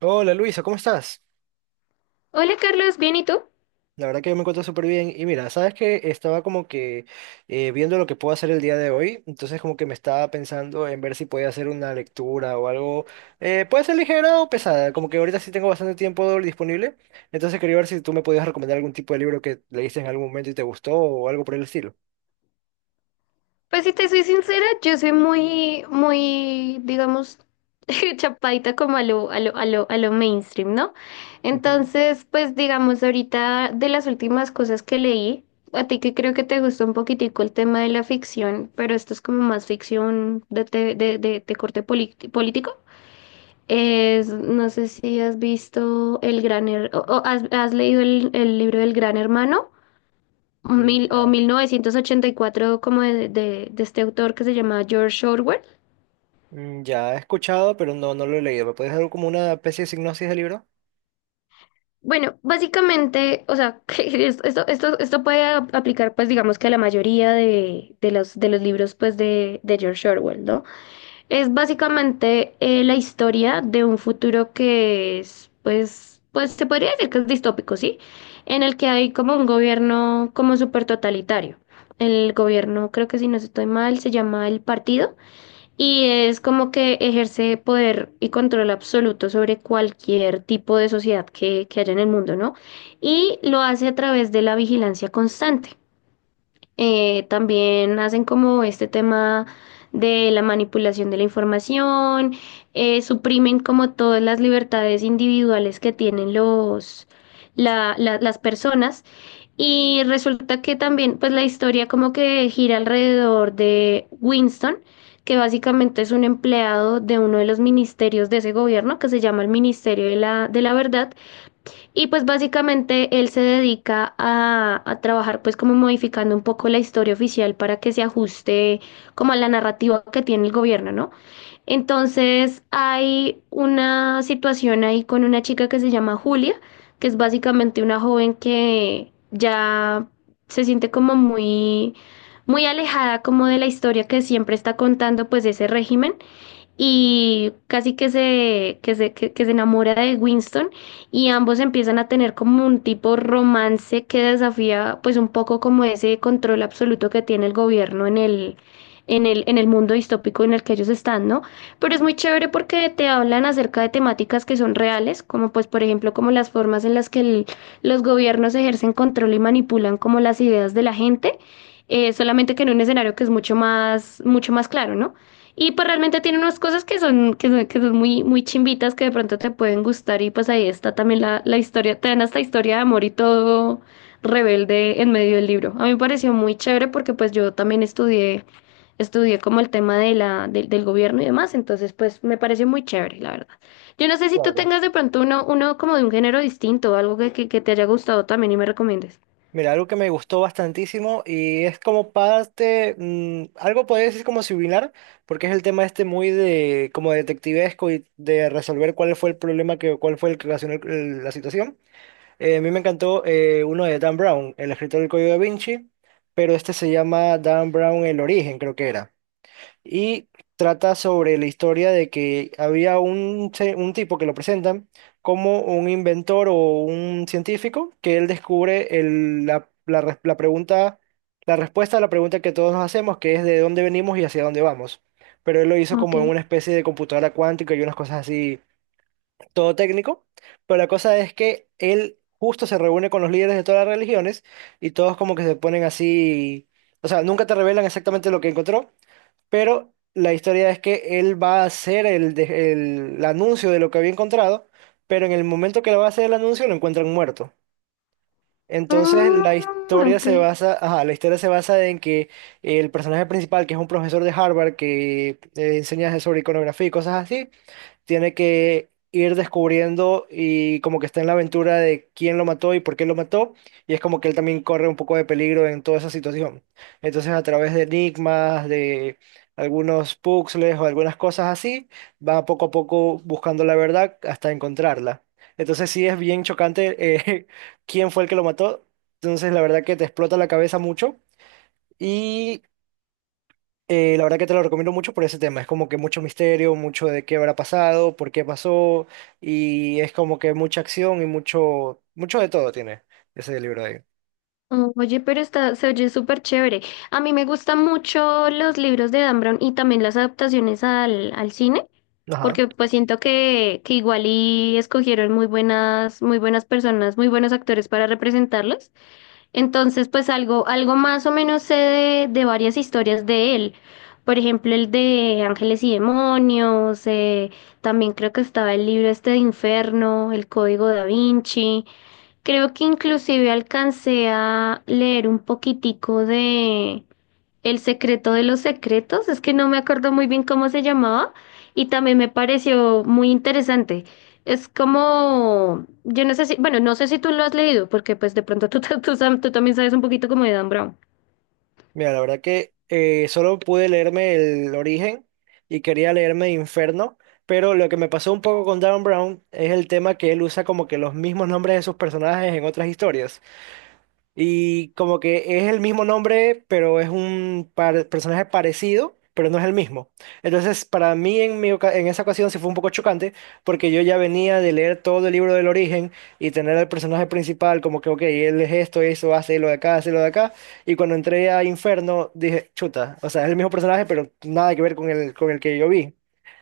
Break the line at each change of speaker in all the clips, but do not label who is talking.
Hola Luisa, ¿cómo estás?
Hola Carlos, ¿bien y tú?
La verdad que yo me encuentro súper bien. Y mira, sabes que estaba como que viendo lo que puedo hacer el día de hoy, entonces como que me estaba pensando en ver si podía hacer una lectura o algo. Puede ser ligera o pesada, como que ahorita sí tengo bastante tiempo disponible, entonces quería ver si tú me podías recomendar algún tipo de libro que leíste en algún momento y te gustó o algo por el estilo.
Pues si te soy sincera, yo soy muy, muy, digamos, chapaita como a lo mainstream, ¿no?
Ujú.
Entonces, pues digamos, ahorita de las últimas cosas que leí, a ti que creo que te gustó un poquitico el tema de la ficción, pero esto es como más ficción de, te- de corte político. Es, no sé si has visto o has leído el libro del Gran Hermano.
Mm.
mil, o
Ya.
mil novecientos ochenta y cuatro, como de este autor que se llama George Orwell.
Mm. Ya he escuchado, pero no lo he leído. ¿Me puedes dar como una especie de sinopsis del libro?
Bueno, básicamente, o sea, que es- esto puede aplicar, pues digamos que a la mayoría de los libros, pues de George Orwell, ¿no? Es básicamente la historia de un futuro que es, pues se podría decir que es distópico, ¿sí? En el que hay como un gobierno como súper totalitario. El gobierno, creo que si no estoy mal, se llama el Partido. Y es como que ejerce poder y control absoluto sobre cualquier tipo de sociedad que haya en el mundo, ¿no? Y lo hace a través de la vigilancia constante. También hacen como este tema de la manipulación de la información, suprimen como todas las libertades individuales que tienen las personas y resulta que también, pues la historia como que gira alrededor de Winston, que básicamente es un empleado de uno de los ministerios de ese gobierno, que se llama el Ministerio de la Verdad, y pues básicamente él se dedica a trabajar pues como modificando un poco la historia oficial para que se ajuste como a la narrativa que tiene el gobierno, ¿no? Entonces hay una situación ahí con una chica que se llama Julia, que es básicamente una joven que ya se siente como muy, muy alejada como de la historia que siempre está contando pues ese régimen y casi que se enamora de Winston y ambos empiezan a tener como un tipo romance que desafía pues un poco como ese control absoluto que tiene el gobierno en el mundo distópico en el que ellos están, ¿no? Pero es muy chévere porque te hablan acerca de temáticas que son reales, como pues por ejemplo como las formas en las que los gobiernos ejercen control y manipulan como las ideas de la gente. Solamente que en un escenario que es mucho más claro, ¿no? Y pues realmente tiene unas cosas que son muy, muy chimbitas que de pronto te pueden gustar y pues ahí está también la historia, te dan hasta historia de amor y todo rebelde en medio del libro. A mí me pareció muy chévere porque pues yo también estudié como el tema de la, del del gobierno y demás, entonces pues me pareció muy chévere, la verdad. Yo no sé si tú
Claro.
tengas de pronto uno como de un género distinto, algo que te haya gustado también y me recomiendes.
Mira, algo que me gustó bastantísimo y es como parte, mm, algo podría decir como similar, porque es el tema este muy de como detectivesco y de resolver cuál fue el problema que, cuál fue el que ocasionó la situación. A mí me encantó uno de Dan Brown, el escritor del Código da Vinci, pero este se llama Dan Brown El Origen, creo que era y trata sobre la historia de que había un tipo que lo presentan como un inventor o un científico que él descubre la pregunta, la respuesta a la pregunta que todos nos hacemos, que es de dónde venimos y hacia dónde vamos. Pero él lo hizo
Ok.
como en una especie de computadora cuántica y unas cosas así, todo técnico. Pero la cosa es que él justo se reúne con los líderes de todas las religiones y todos como que se ponen así, o sea, nunca te revelan exactamente lo que encontró, pero la historia es que él va a hacer el anuncio de lo que había encontrado, pero en el momento que lo va a hacer el anuncio lo encuentran muerto. Entonces la
Mm,
historia
ok.
se basa, ajá, la historia se basa en que el personaje principal, que es un profesor de Harvard que enseña sobre iconografía y cosas así, tiene que ir descubriendo y como que está en la aventura de quién lo mató y por qué lo mató, y es como que él también corre un poco de peligro en toda esa situación. Entonces a través de enigmas, de algunos puzzles o algunas cosas así, va poco a poco buscando la verdad hasta encontrarla. Entonces sí es bien chocante, eh, quién fue el que lo mató, entonces la verdad que te explota la cabeza mucho. Y La verdad que te lo recomiendo mucho por ese tema. Es como que mucho misterio, mucho de qué habrá pasado, por qué pasó, y es como que mucha acción y mucho, mucho de todo tiene ese libro ahí.
Oh, oye, pero se oye súper chévere. A mí me gustan mucho los libros de Dan Brown y también las adaptaciones al cine,
Ajá.
porque pues siento que igual y escogieron muy buenas personas, muy buenos actores para representarlos. Entonces, pues algo más o menos sé de varias historias de él. Por ejemplo, el de Ángeles y Demonios, también creo que estaba el libro este de Inferno, El Código Da Vinci. Creo que inclusive alcancé a leer un poquitico de El secreto de los secretos, es que no me acuerdo muy bien cómo se llamaba y también me pareció muy interesante. Es como, yo no sé si, bueno, no sé si tú lo has leído, porque pues de pronto tú también sabes un poquito como de Dan Brown.
Mira, la verdad que solo pude leerme El Origen y quería leerme Inferno, pero lo que me pasó un poco con Dan Brown es el tema que él usa como que los mismos nombres de sus personajes en otras historias. Y como que es el mismo nombre, pero es un personaje parecido, pero no es el mismo. Entonces, para mí en esa ocasión sí fue un poco chocante, porque yo ya venía de leer todo el libro del origen y tener al personaje principal como que, ok, él es esto, eso, hace lo de acá, hace lo de acá. Y cuando entré a Inferno, dije, chuta, o sea, es el mismo personaje, pero nada que ver con el que yo vi.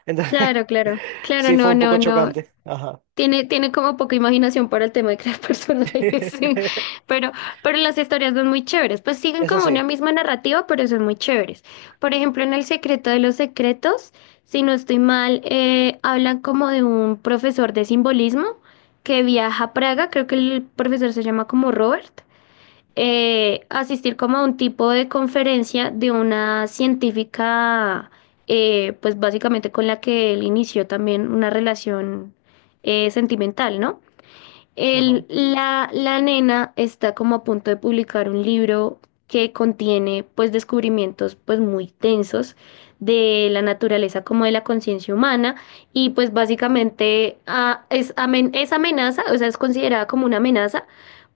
Entonces,
Claro, claro, claro,
sí fue
no,
un poco
no, no.
chocante. Ajá.
Tiene como poca imaginación para el tema de crear personajes, sí. Pero, pero las historias son muy chéveres. Pues siguen
Eso
como una
sí.
misma narrativa, pero son muy chéveres. Por ejemplo, en El secreto de los secretos, si no estoy mal, hablan como de un profesor de simbolismo que viaja a Praga, creo que el profesor se llama como Robert asistir como a un tipo de conferencia de una científica, pues básicamente con la que él inició también una relación sentimental, ¿no?
Ajá.
La nena está como a punto de publicar un libro que contiene pues descubrimientos pues muy tensos de la naturaleza como de la conciencia humana y pues básicamente es amenaza, o sea, es considerada como una amenaza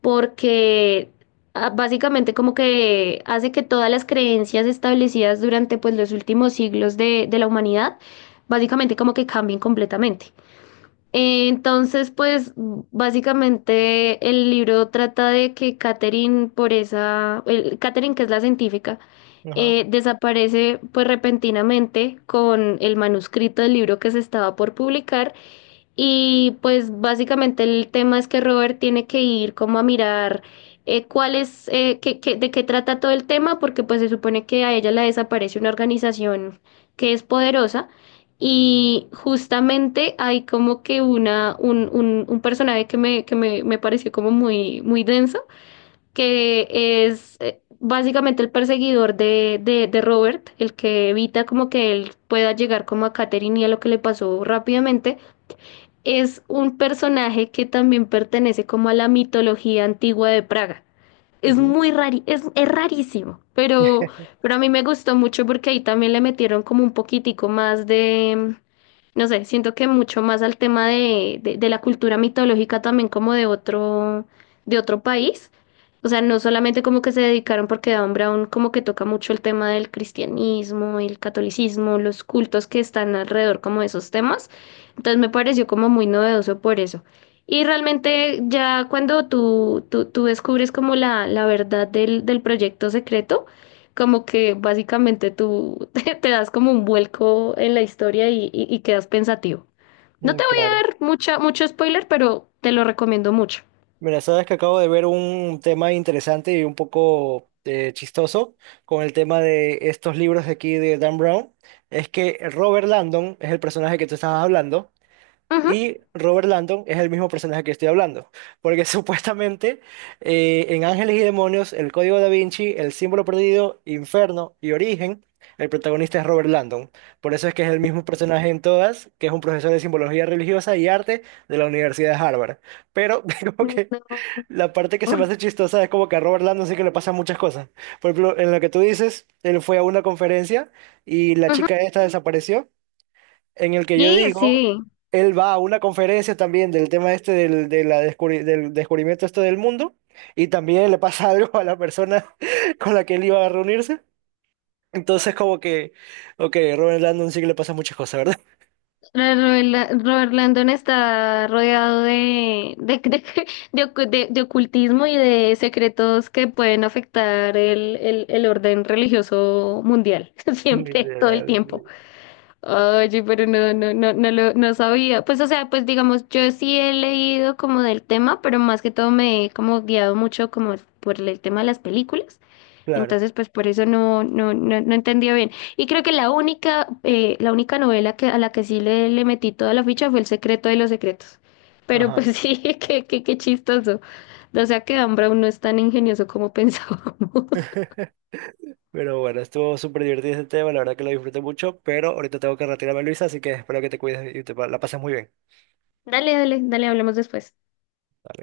porque básicamente como que hace que todas las creencias establecidas durante pues los últimos siglos de la humanidad básicamente como que cambien completamente. Entonces, pues básicamente el libro trata de que Catherine, Catherine, que es la científica,
Ajá.
desaparece pues repentinamente con el manuscrito del libro que se estaba por publicar y pues básicamente el tema es que Robert tiene que ir como a mirar cuál es, qué- qué- de qué trata todo el tema, porque pues se supone que a ella la desaparece una organización que es poderosa y justamente hay como que un personaje que me pareció como muy, muy denso, que es básicamente el perseguidor de Robert, el que evita como que él pueda llegar como a Catherine y a lo que le pasó rápidamente, es un personaje que también pertenece como a la mitología antigua de Praga. Es
Ujú.
muy rari, es rarísimo, pero, a mí me gustó mucho porque ahí también le metieron como un poquitico más de, no sé, siento que mucho más al tema de la cultura mitológica también como de otro, país. O sea, no solamente como que se dedicaron porque Dan Brown como que toca mucho el tema del cristianismo, el catolicismo, los cultos que están alrededor como de esos temas. Entonces me pareció como muy novedoso por eso. Y realmente ya cuando tú descubres como la verdad del proyecto secreto, como que básicamente tú te das como un vuelco en la historia y quedas pensativo. No
Mm.
te voy
Claro.
a dar mucho spoiler, pero te lo recomiendo mucho.
Mira, sabes que acabo de ver un tema interesante y un poco chistoso con el tema de estos libros de aquí de Dan Brown. Es que Robert Landon es el personaje que tú estabas hablando.
Ujú.
Y Robert Landon es el mismo personaje que estoy hablando, porque supuestamente en Ángeles y Demonios, El Código Da Vinci, El Símbolo Perdido, Inferno y Origen, el protagonista es Robert Landon. Por eso es que es el mismo personaje en todas, que es un profesor de simbología religiosa y arte de la Universidad de Harvard. Pero como que la parte que se me
No.
hace chistosa es como que a Robert Landon sí que le pasan muchas cosas. Por ejemplo, en lo que tú dices, él fue a una conferencia y la chica esta desapareció, en el que
Y
yo digo,
sí,
él va a una conferencia también del tema este de la del descubrimiento este del mundo y también le pasa algo a la persona con la que él iba a reunirse. Entonces como que, ok, Robert Landon sí que le pasa muchas cosas, ¿verdad?
Robert Landon está rodeado de ocultismo y de secretos que pueden afectar el orden religioso mundial, siempre, todo el
Literal,
tiempo.
sí.
Oye, pero no, no, no, no sabía. Pues, o sea, pues digamos, yo sí he leído como del tema, pero más que todo me he como guiado mucho como por el tema de las películas.
Claro,
Entonces, pues por eso no entendía bien. Y creo que la única novela a la que sí le metí toda la ficha fue El secreto de los secretos. Pero
ajá.
pues sí, qué chistoso. O sea que Ambra no es tan ingenioso como pensábamos.
Pero bueno, estuvo súper divertido este tema, la verdad que lo disfruté mucho, pero ahorita tengo que retirarme, Luisa, así que espero que te cuides y la pases muy bien.
Dale, dale, dale, hablemos después.